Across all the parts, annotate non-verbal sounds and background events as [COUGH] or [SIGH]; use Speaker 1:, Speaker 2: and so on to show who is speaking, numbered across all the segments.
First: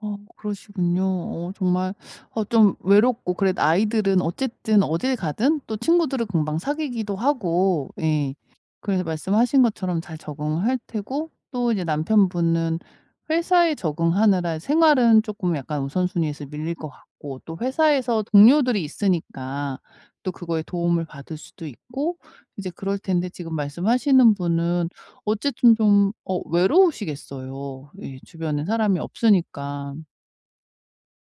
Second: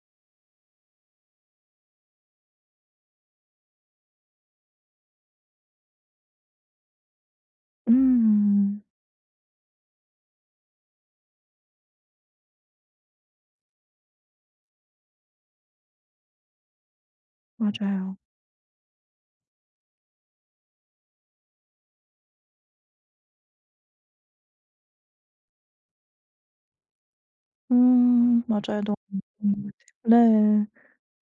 Speaker 1: 어 그러시군요. 어 정말 어 좀 외롭고 그래도 아이들은 어쨌든 어딜 가든 또 친구들을 금방 사귀기도 하고 예
Speaker 2: 음.
Speaker 1: 그래서 말씀하신 것처럼 잘 적응할 테고 또 이제 남편분은 회사에 적응하느라 생활은 쪼끔 약간 우선순위에서 밀릴 것 같고 또
Speaker 2: 맞아요.
Speaker 1: 회사에서 동료들이 있으니까 또 그거에 도움을 받을 수도 있고 이제 그럴 텐데 지금 말씀하시는 분은 어쨌든 좀 어 외로우시겠어요 예
Speaker 2: 음.
Speaker 1: 주변에
Speaker 2: 맞아요.
Speaker 1: 사람이
Speaker 2: [UNINTELLIGIBLE]
Speaker 1: 없으니까.
Speaker 2: 네.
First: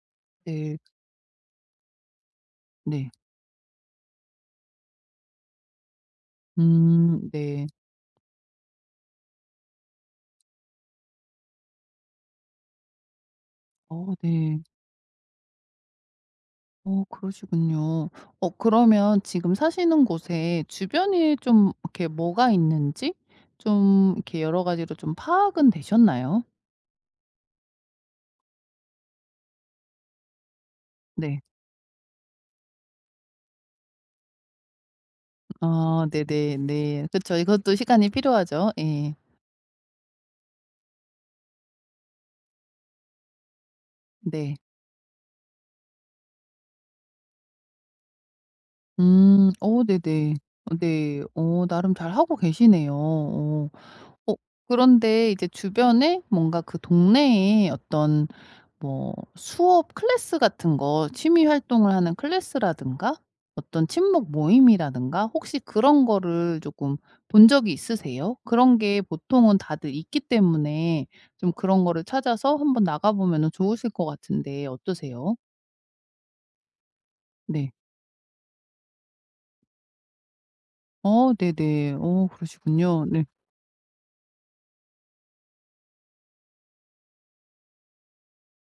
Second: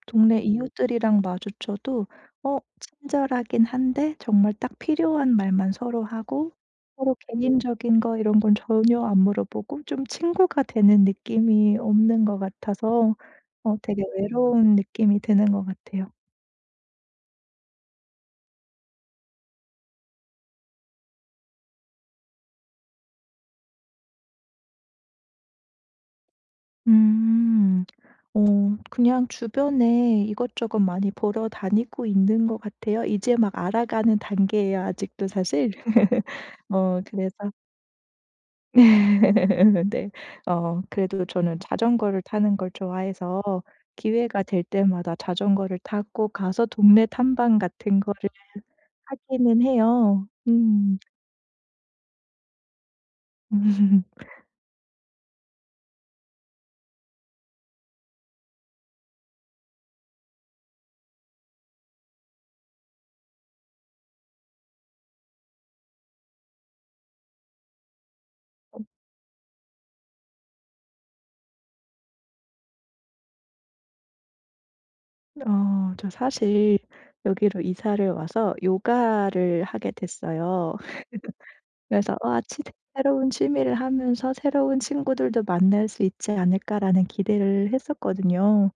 Speaker 2: 동네
Speaker 1: 네.
Speaker 2: 이웃들이랑 마주쳐도 어
Speaker 1: 네.
Speaker 2: 친절하긴 한데 정말 딱 필요한 말만 서로 하고 서로
Speaker 1: 음. 네.
Speaker 2: 개인적인 거 이런 건 전혀 안 물어보고 좀 친구가 되는 느낌이 없는 것 같아서 어 되게
Speaker 1: 어 네.
Speaker 2: 외로운 느낌이 드는 것 같아요.
Speaker 1: 어 그러시군요. 어 그러면 지금 사시는 곳에 주변에 좀 이렇게 뭐가 있는지 좀 이렇게 여러 가지로 좀 파악은 되셨나요?
Speaker 2: 음. 어 그냥 주변에 이것저것 많이
Speaker 1: 네.
Speaker 2: 보러 다니고 있는 것 같아요. 이제 막 알아가는 단계예요 아직도 사실.
Speaker 1: 아
Speaker 2: [LAUGHS]
Speaker 1: 네네
Speaker 2: 어
Speaker 1: 네. 그쵸.
Speaker 2: 그래서
Speaker 1: 이것도 시간이 필요하죠. 예.
Speaker 2: [LAUGHS] 네. 어 그래도 저는 자전거를 타는 걸 좋아해서 기회가
Speaker 1: 네.
Speaker 2: 될 때마다 자전거를 타고 가서 동네 탐방 같은 거를
Speaker 1: 음.
Speaker 2: 하기는
Speaker 1: 어
Speaker 2: 해요.
Speaker 1: 네네.
Speaker 2: 음.
Speaker 1: 네. 어 나름 잘 하고 계시네요. 어.
Speaker 2: [LAUGHS]
Speaker 1: 어 그런데 이제 주변에 뭔가 그 동네에 어떤 뭐 수업 클래스 같은 거 취미 활동을 하는 클래스라든가 어떤 친목 모임이라든가 혹시 그런 거를 쪼끔 본 적이 있으세요? 그런
Speaker 2: 어.
Speaker 1: 게 보통은 다들 있기 때문에 좀 그런 거를 찾아서 한번 나가보면은 좋으실 것 같은데 어떠세요?
Speaker 2: 어. 저 사실 여기로
Speaker 1: 네.
Speaker 2: 이사를 와서 요가를 하게 됐어요.
Speaker 1: 어
Speaker 2: [LAUGHS]
Speaker 1: 네네.
Speaker 2: 그래서
Speaker 1: 어
Speaker 2: '아 치드
Speaker 1: 그러시군요. 네.
Speaker 2: 새로운 취미를 하면서 새로운 친구들도 만날 수 있지 않을까?'라는 기대를 했었거든요.